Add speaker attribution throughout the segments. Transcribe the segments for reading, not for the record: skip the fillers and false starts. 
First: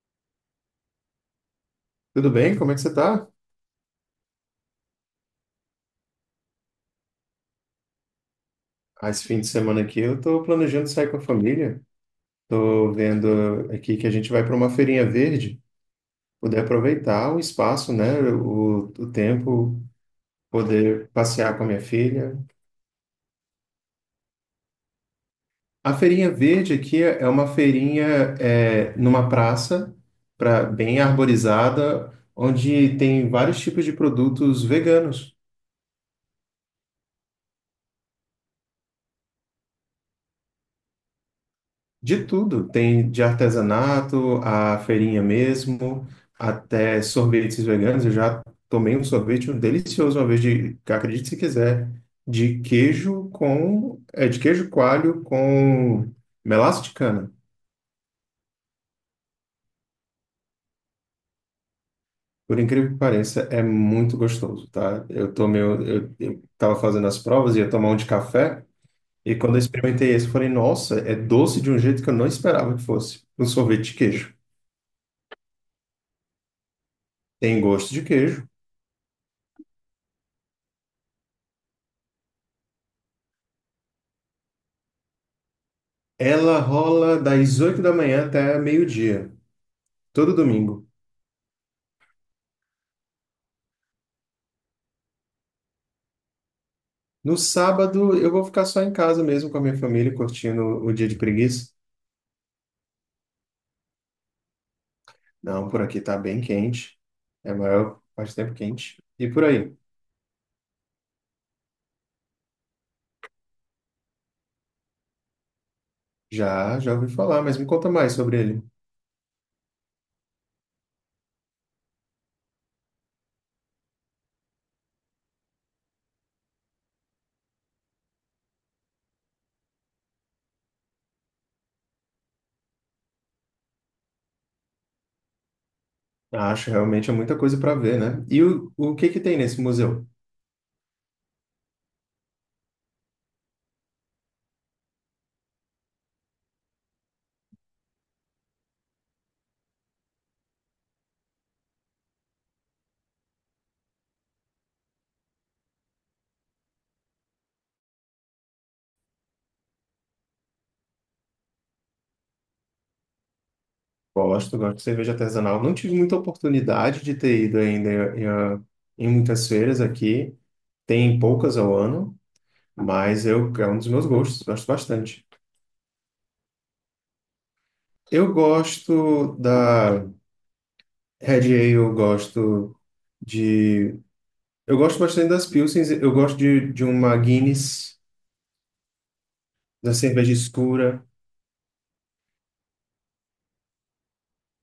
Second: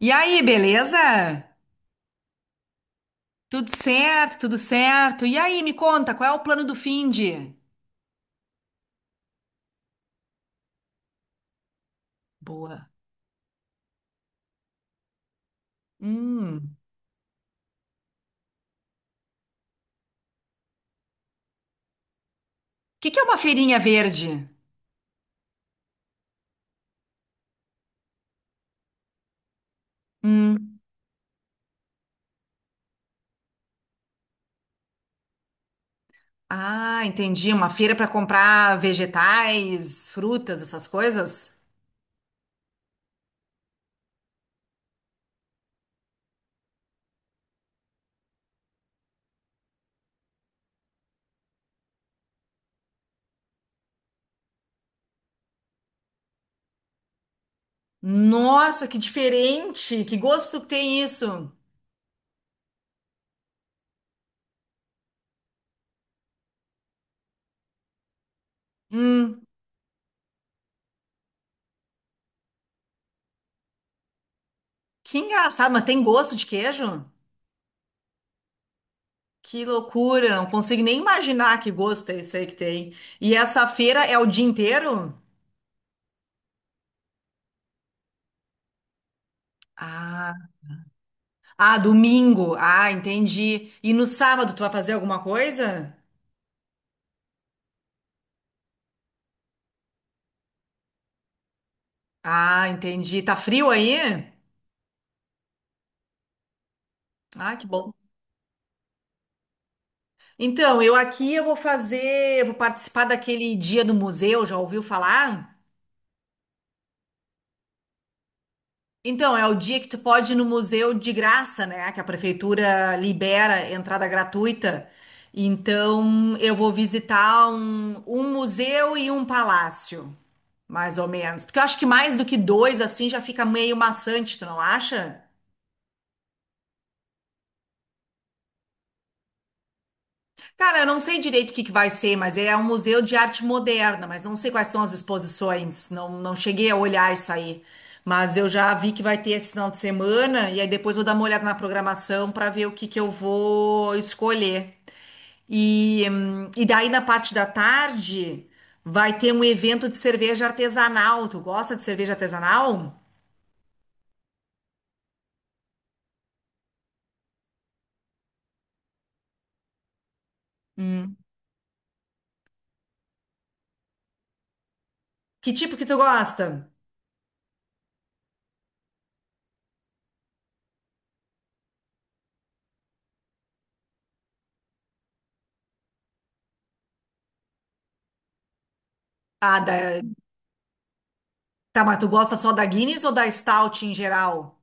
Speaker 1: E aí, beleza?
Speaker 2: Tudo bem? Como é que você tá?
Speaker 1: Tudo certo, tudo certo. E aí, me conta, qual é o plano do finde?
Speaker 2: Ah, esse fim de semana aqui eu tô planejando sair com a família.
Speaker 1: Boa.
Speaker 2: Tô vendo aqui que a gente vai para uma feirinha verde,
Speaker 1: Hum.
Speaker 2: poder
Speaker 1: O
Speaker 2: aproveitar o espaço, né? O tempo, poder passear com a minha filha.
Speaker 1: que que é uma feirinha verde?
Speaker 2: A feirinha verde aqui é uma feirinha numa praça,
Speaker 1: Hum.
Speaker 2: bem arborizada, onde tem vários tipos de produtos veganos.
Speaker 1: Ah, entendi. Uma feira para comprar vegetais, frutas, essas coisas?
Speaker 2: De tudo, tem de artesanato, a feirinha mesmo, até sorvetes veganos. Eu já tomei um sorvete um delicioso uma vez de, acredite se quiser, de queijo com, é de queijo coalho com melaço de cana.
Speaker 1: Nossa, que diferente! Que gosto que tem isso!
Speaker 2: Por incrível que pareça, é muito gostoso, tá? Eu tomei, eu tava fazendo as provas, ia tomar um de café, e
Speaker 1: Hum.
Speaker 2: quando eu experimentei esse, eu falei, nossa, é doce de um jeito que eu não esperava que fosse. Um sorvete de queijo.
Speaker 1: Que engraçado, mas tem gosto de queijo?
Speaker 2: Tem gosto de queijo.
Speaker 1: Que loucura! Não consigo nem imaginar que gosto é esse aí que tem. E essa feira é o dia inteiro?
Speaker 2: Ela rola das 8 da manhã até meio-dia, todo
Speaker 1: Ah.
Speaker 2: domingo.
Speaker 1: Ah, domingo. Ah, entendi. E no sábado tu vai fazer alguma coisa?
Speaker 2: No sábado, eu vou ficar só em casa mesmo com a minha família, curtindo o dia de preguiça.
Speaker 1: Ah, entendi. Tá frio aí?
Speaker 2: Não, por aqui tá bem quente. É a
Speaker 1: Ah, que bom.
Speaker 2: maior parte do tempo quente. E por aí?
Speaker 1: Então, eu aqui eu vou participar daquele dia do museu, já ouviu falar?
Speaker 2: Já, já ouvi falar, mas me conta mais sobre ele.
Speaker 1: Então, é o dia que tu pode ir no museu de graça, né? Que a prefeitura libera entrada gratuita. Então, eu vou visitar um museu e um palácio, mais ou menos. Porque eu acho que mais do que dois, assim, já fica meio maçante, tu não acha?
Speaker 2: Acho realmente é muita coisa para ver, né? E o que que tem nesse museu?
Speaker 1: Cara, eu não sei direito o que que vai ser, mas é um museu de arte moderna, mas não sei quais são as exposições, não, não cheguei a olhar isso aí. Mas eu já vi que vai ter esse final de semana, e aí depois vou dar uma olhada na programação para ver o que que eu vou escolher. E daí na parte da tarde vai ter um evento de cerveja artesanal. Tu gosta de cerveja artesanal?
Speaker 2: Gosto, gosto de cerveja artesanal. Não tive muita oportunidade de ter ido ainda em muitas feiras aqui.
Speaker 1: Hum.
Speaker 2: Tem poucas ao ano. Mas eu, é um dos meus gostos, gosto bastante.
Speaker 1: Que tipo que tu gosta?
Speaker 2: Eu gosto da Red Ale, eu gosto de. Eu gosto bastante das Pilsens, eu gosto de uma Guinness,
Speaker 1: Ah,
Speaker 2: da
Speaker 1: da...
Speaker 2: cerveja escura.
Speaker 1: Tá, mas tu gosta só da Guinness ou da Stout em geral?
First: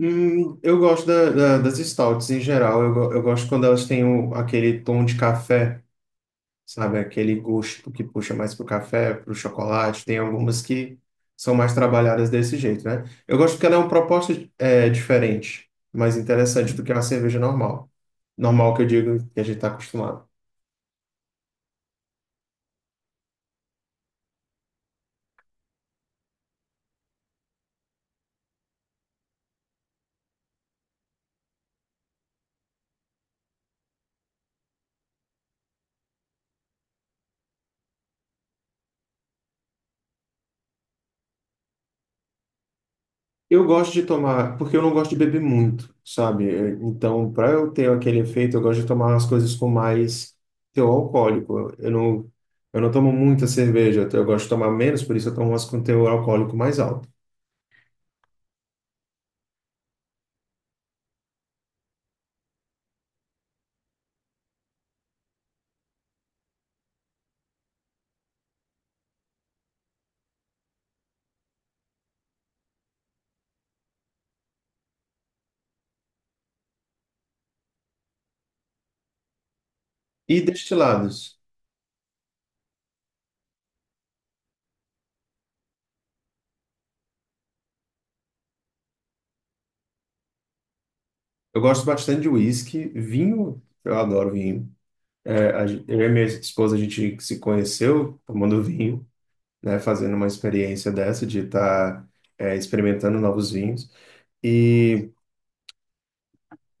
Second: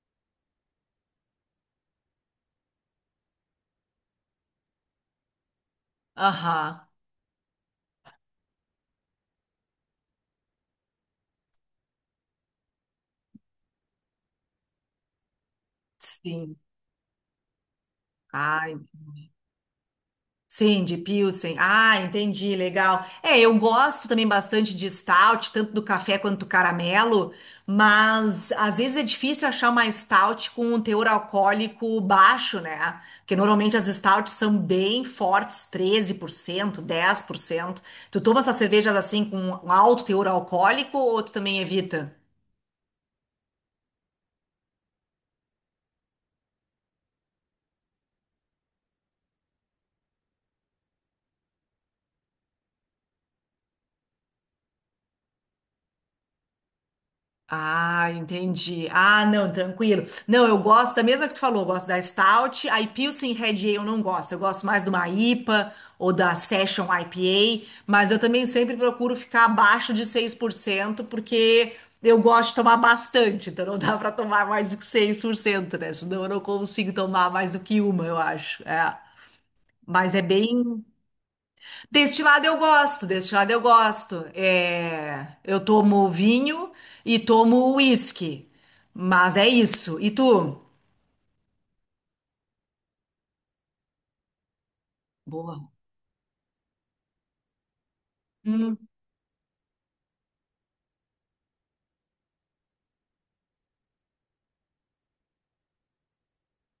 Speaker 2: Eu gosto das stouts em geral, eu, eu gosto quando elas têm aquele tom de café.
Speaker 1: Aham.
Speaker 2: Sabe? Aquele gosto que puxa mais pro café, pro chocolate. Tem algumas que são mais trabalhadas desse jeito, né? Eu gosto porque ela é uma proposta é, diferente, mais
Speaker 1: Sim.
Speaker 2: interessante do que uma cerveja normal. Normal
Speaker 1: Ai,
Speaker 2: que eu digo que a gente está acostumado.
Speaker 1: sim, de Pilsen. Ah, entendi, legal. É, eu gosto também bastante de stout, tanto do café quanto do caramelo, mas às vezes é difícil achar uma stout com um teor alcoólico baixo, né? Porque normalmente as stouts são bem fortes, 13%, 10%. Tu toma essas cervejas assim com um alto teor alcoólico ou tu também evita?
Speaker 2: Eu gosto de tomar, porque eu não gosto de beber muito, sabe? Então, para eu ter aquele efeito, eu gosto de tomar as coisas com mais teor alcoólico. Eu não tomo muita cerveja, eu gosto de tomar menos, por isso eu tomo umas com teor alcoólico mais alto.
Speaker 1: Ah, entendi. Ah, não, tranquilo. Não, eu gosto da mesma que tu falou, eu gosto da Stout. A Pilsen Red Ale eu não gosto. Eu gosto mais de uma IPA ou da Session IPA, mas eu também sempre procuro ficar abaixo de 6%, porque eu gosto de tomar bastante, então não dá pra tomar mais do que 6%, né? Senão eu não consigo tomar mais do que uma, eu acho. É. Mas é
Speaker 2: E
Speaker 1: bem.
Speaker 2: destilados?
Speaker 1: Deste lado eu gosto, deste lado eu gosto. É, eu tomo vinho e tomo uísque. Mas é isso. E tu?
Speaker 2: Eu gosto bastante de uísque, vinho, eu adoro vinho. É,
Speaker 1: Boa.
Speaker 2: eu e minha esposa, a gente se conheceu tomando
Speaker 1: Hum,
Speaker 2: vinho, né, fazendo uma experiência dessa de estar experimentando novos vinhos. E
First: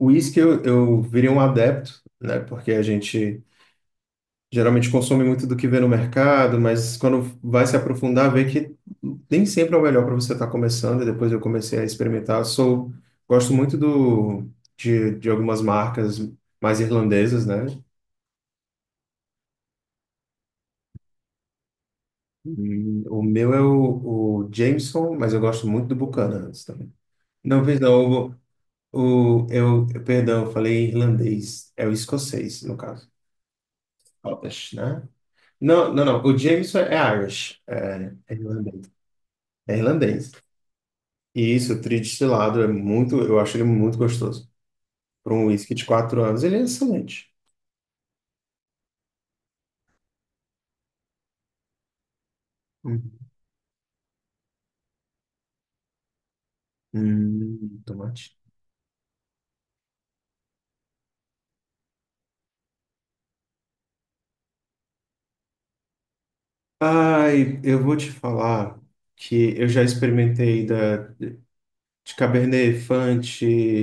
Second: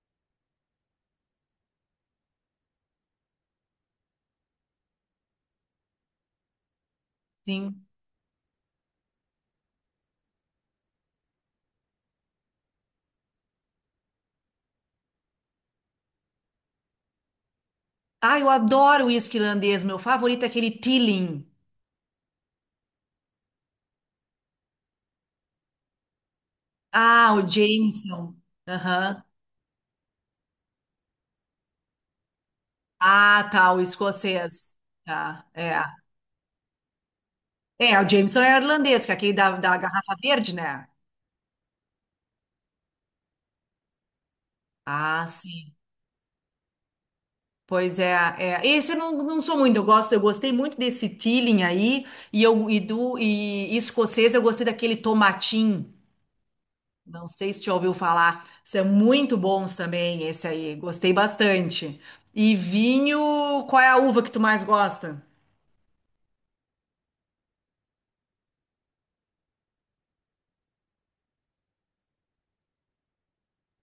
Speaker 2: uísque eu virei um adepto, né, porque a gente geralmente consome muito do que vê no mercado, mas quando vai se
Speaker 1: sim.
Speaker 2: aprofundar, vê que nem sempre é o melhor para você estar começando. E depois eu comecei a experimentar. Sou, gosto muito de algumas marcas mais irlandesas, né?
Speaker 1: Ah, eu adoro uísque irlandês. Meu favorito é aquele Teeling.
Speaker 2: O meu é o Jameson, mas eu gosto muito do Buchanan's também.
Speaker 1: Ah, o
Speaker 2: Não, pois não,
Speaker 1: Jameson. Aham.
Speaker 2: perdão, eu falei irlandês, é o escocês, no caso.
Speaker 1: Ah, tá, o
Speaker 2: Scottish,
Speaker 1: escocês.
Speaker 2: né?
Speaker 1: Tá, é.
Speaker 2: Não, não, não, o Jameson é Irish,
Speaker 1: É, o
Speaker 2: é
Speaker 1: Jameson é
Speaker 2: irlandês.
Speaker 1: irlandês, que é aquele da
Speaker 2: É
Speaker 1: garrafa
Speaker 2: irlandês.
Speaker 1: verde, né?
Speaker 2: E isso, o tridestilado, é muito, eu acho ele muito gostoso.
Speaker 1: Ah,
Speaker 2: Para um
Speaker 1: sim.
Speaker 2: whisky de 4 anos, ele é excelente.
Speaker 1: Pois é, é. Esse eu não, não sou muito, eu gosto, eu gostei muito desse Teeling aí, e eu e do
Speaker 2: Hum,
Speaker 1: e escocês eu gostei daquele tomatim. Não sei se te ouviu
Speaker 2: Tomate.
Speaker 1: falar, são muito bons também esse aí, gostei bastante. E vinho, qual é a uva que tu mais gosta?
Speaker 2: Ai, eu vou te falar que eu já experimentei da de Cabernet Franc,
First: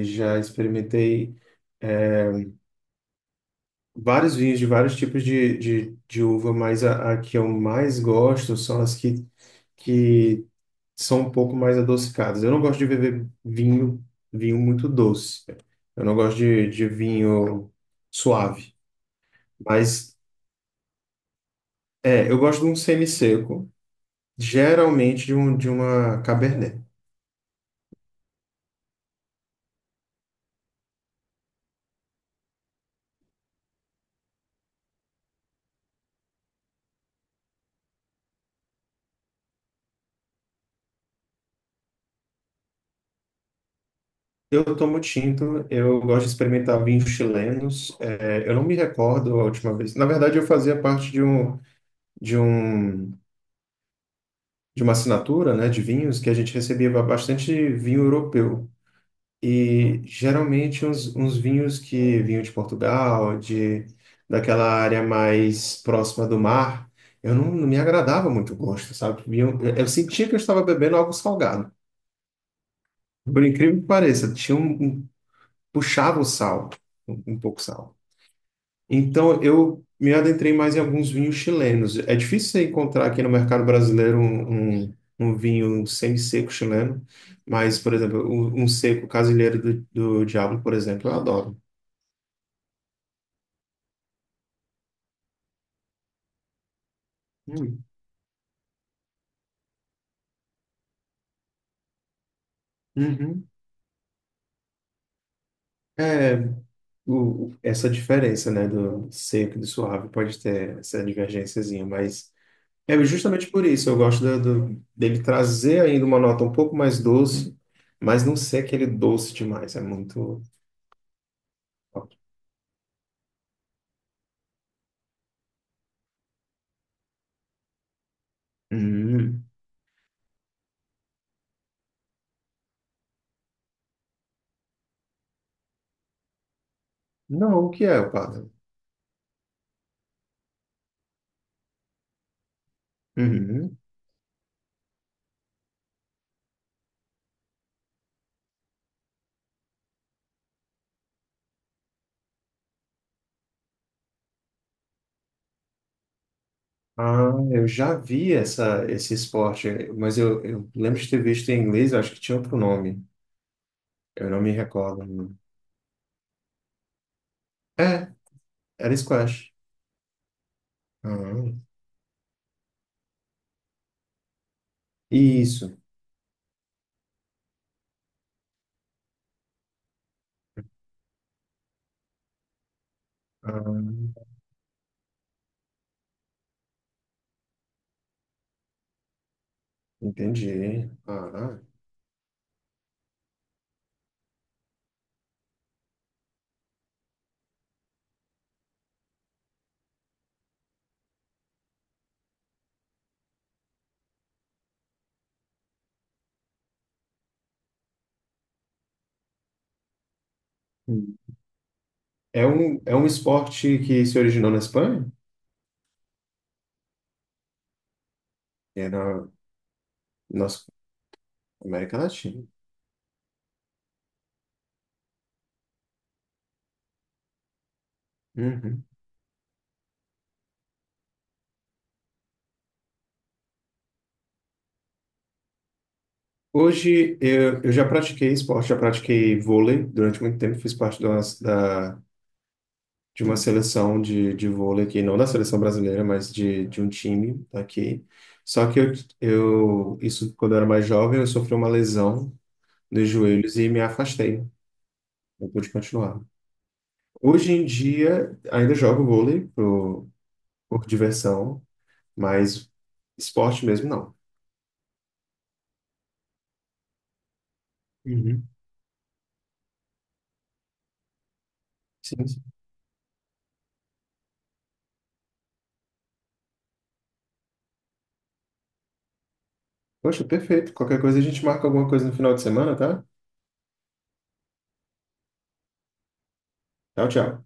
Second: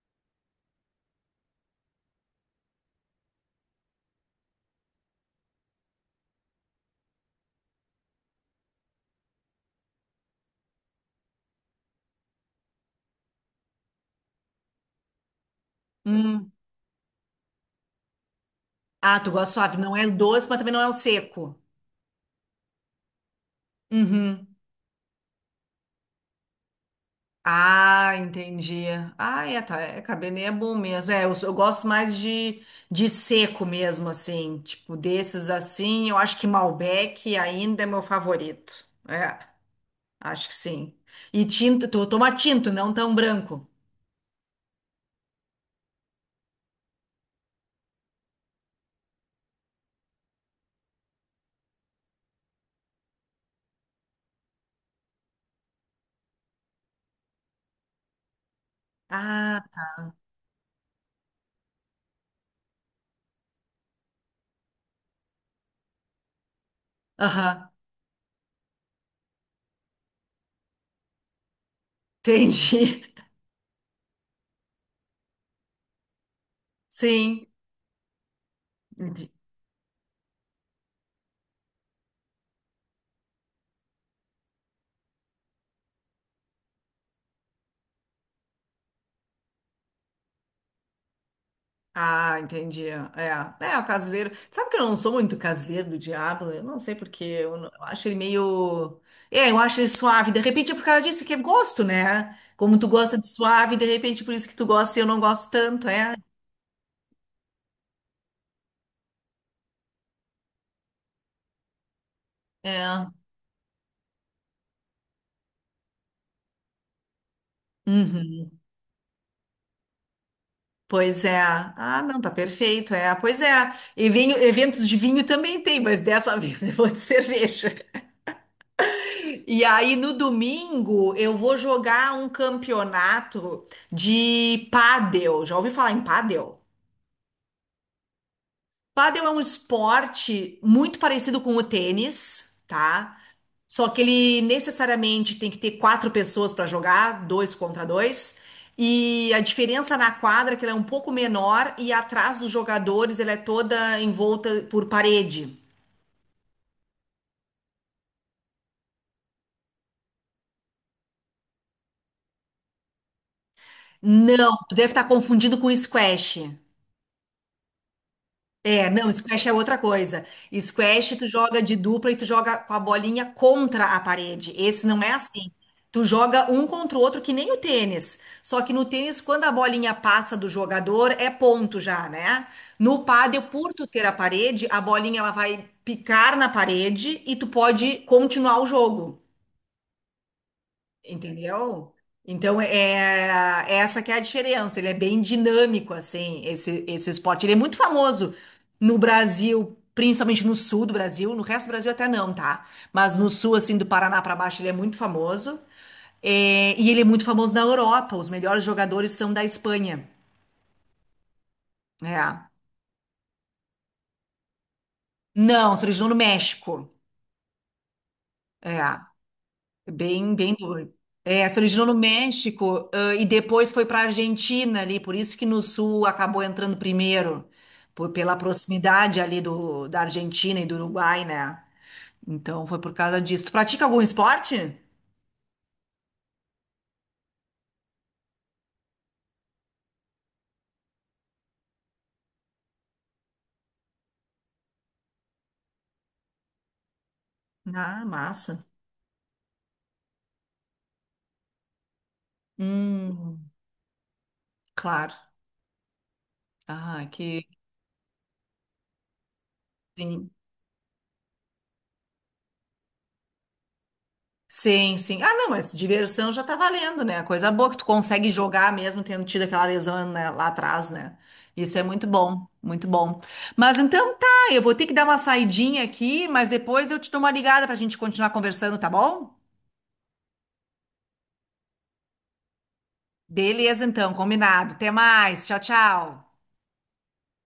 Speaker 2: já experimentei vários vinhos de vários tipos de uva, mas a que eu mais gosto são as que são um pouco mais adocicadas. Eu não gosto de beber vinho, vinho muito doce. Eu não gosto
Speaker 1: Hum.
Speaker 2: de vinho suave.
Speaker 1: Ah, tu gosta suave, não é
Speaker 2: Mas
Speaker 1: doce, mas também não é o seco.
Speaker 2: eu gosto de um semi-seco,
Speaker 1: Uhum.
Speaker 2: geralmente de uma Cabernet.
Speaker 1: Ah, entendi. Ah, é, tá. É, cabernet é bom mesmo. É, eu gosto mais de seco mesmo, assim. Tipo, desses assim, eu acho que Malbec ainda é meu favorito. É, acho que sim. E tinto, tu toma tinto, não tão branco.
Speaker 2: Eu tomo tinto, eu gosto de experimentar vinhos chilenos. É, eu não me recordo a última vez. Na verdade, eu fazia parte de um, de uma assinatura, né, de vinhos que a gente recebia bastante vinho europeu.
Speaker 1: Ah,
Speaker 2: E geralmente uns vinhos que vinham de Portugal, de daquela área mais próxima do mar, eu não
Speaker 1: aham,
Speaker 2: me agradava muito o gosto, sabe? Eu sentia que eu estava bebendo algo salgado.
Speaker 1: entendi.
Speaker 2: Por incrível que pareça, tinha um, puxava o sal, um
Speaker 1: Sim.
Speaker 2: pouco sal. Então, eu me adentrei mais em alguns vinhos chilenos. É difícil você encontrar aqui no mercado brasileiro um vinho semi-seco chileno, mas, por exemplo, um seco casilheiro do Diablo, por exemplo, eu adoro.
Speaker 1: Ah, entendi. É, é o caseiro. Sabe que eu não sou muito caseiro do diabo? Eu não sei porque eu, não- eu
Speaker 2: Hum.
Speaker 1: acho ele meio. É, eu acho ele suave. De repente é por causa disso que é gosto, né? Como tu gosta de
Speaker 2: Uhum.
Speaker 1: suave, de repente por isso que tu gosta e eu não gosto tanto, é?
Speaker 2: É, essa diferença, né, do seco e do suave pode ter essa divergênciazinha, mas é
Speaker 1: É.
Speaker 2: justamente por isso eu gosto dele trazer ainda uma nota um pouco mais doce, mas não
Speaker 1: Uhum.
Speaker 2: ser aquele doce demais, é muito.
Speaker 1: Pois é. Ah, não, tá perfeito, é. Pois é. E vinho, eventos de vinho também tem, mas dessa vez eu vou de cerveja.
Speaker 2: Hum.
Speaker 1: E aí no domingo eu vou jogar um campeonato de pádel. Já ouvi falar em pádel?
Speaker 2: Não, o que é o pádel?
Speaker 1: Pádel é um esporte muito parecido com o tênis, tá?
Speaker 2: Uhum.
Speaker 1: Só que ele necessariamente tem que ter quatro pessoas para jogar, dois contra dois. E a diferença na quadra é que ela é um pouco menor e atrás dos jogadores ela é toda envolta por parede.
Speaker 2: Ah, eu já vi essa, esse esporte, mas eu lembro de ter visto em inglês, eu acho que tinha outro nome. Eu não me
Speaker 1: Não, tu deve estar
Speaker 2: recordo.
Speaker 1: confundido com squash.
Speaker 2: É,
Speaker 1: É,
Speaker 2: era
Speaker 1: não, squash
Speaker 2: squash.
Speaker 1: é outra coisa. Squash tu joga
Speaker 2: Ah,
Speaker 1: de dupla e tu joga com a bolinha contra a parede. Esse não é assim.
Speaker 2: isso.
Speaker 1: Tu joga um contra o outro que nem o tênis. Só que no tênis, quando a bolinha passa do jogador, é ponto já, né? No pádel, por tu ter a
Speaker 2: Ah,
Speaker 1: parede, a bolinha ela vai picar na parede e tu pode continuar o jogo.
Speaker 2: entendi. Ah.
Speaker 1: Entendeu? Então, é essa que é a diferença. Ele é bem dinâmico, assim, esse esporte. Ele é muito famoso no Brasil, principalmente no sul do Brasil. No resto do Brasil até não, tá? Mas no sul, assim, do Paraná pra baixo, ele é muito famoso. É, e ele é muito famoso na Europa. Os melhores jogadores são da Espanha.
Speaker 2: Hum.
Speaker 1: É.
Speaker 2: É um esporte que se originou na Espanha?
Speaker 1: Não, se originou no México.
Speaker 2: É
Speaker 1: É.
Speaker 2: na
Speaker 1: Bem, bem
Speaker 2: nossa
Speaker 1: doido. É, se originou no
Speaker 2: América Latina.
Speaker 1: México, e depois foi para a Argentina ali, por isso que no sul acabou entrando primeiro, pela
Speaker 2: Uhum.
Speaker 1: proximidade ali da Argentina e do Uruguai, né? Então foi por causa disso. Tu pratica algum esporte?
Speaker 2: Hoje eu já pratiquei esporte, já pratiquei vôlei durante muito tempo, fiz parte da, de uma seleção de vôlei aqui, não da seleção brasileira, mas de um time
Speaker 1: Ah,
Speaker 2: aqui.
Speaker 1: massa.
Speaker 2: Só que isso quando eu era mais jovem, eu sofri uma lesão dos
Speaker 1: Hum,
Speaker 2: joelhos e me afastei.
Speaker 1: claro.
Speaker 2: Não pude continuar.
Speaker 1: Ah, que
Speaker 2: Hoje em dia, ainda jogo vôlei por,
Speaker 1: sim.
Speaker 2: por diversão, mas esporte mesmo não.
Speaker 1: Sim, sim. Ah, não, mas diversão já tá valendo, né? Coisa boa é que tu consegue
Speaker 2: Uhum.
Speaker 1: jogar mesmo tendo tido aquela lesão, né, lá atrás, né? Isso é muito
Speaker 2: Sim, sim.
Speaker 1: bom, muito bom. Mas então tá, eu vou ter que dar uma saidinha aqui, mas depois eu te dou uma ligada pra gente continuar conversando, tá bom?
Speaker 2: Poxa, perfeito. Qualquer coisa a gente marca alguma coisa no final de semana, tá?
Speaker 1: Beleza, então, combinado. Até mais. Tchau, tchau.
Speaker 2: Tchau, tchau.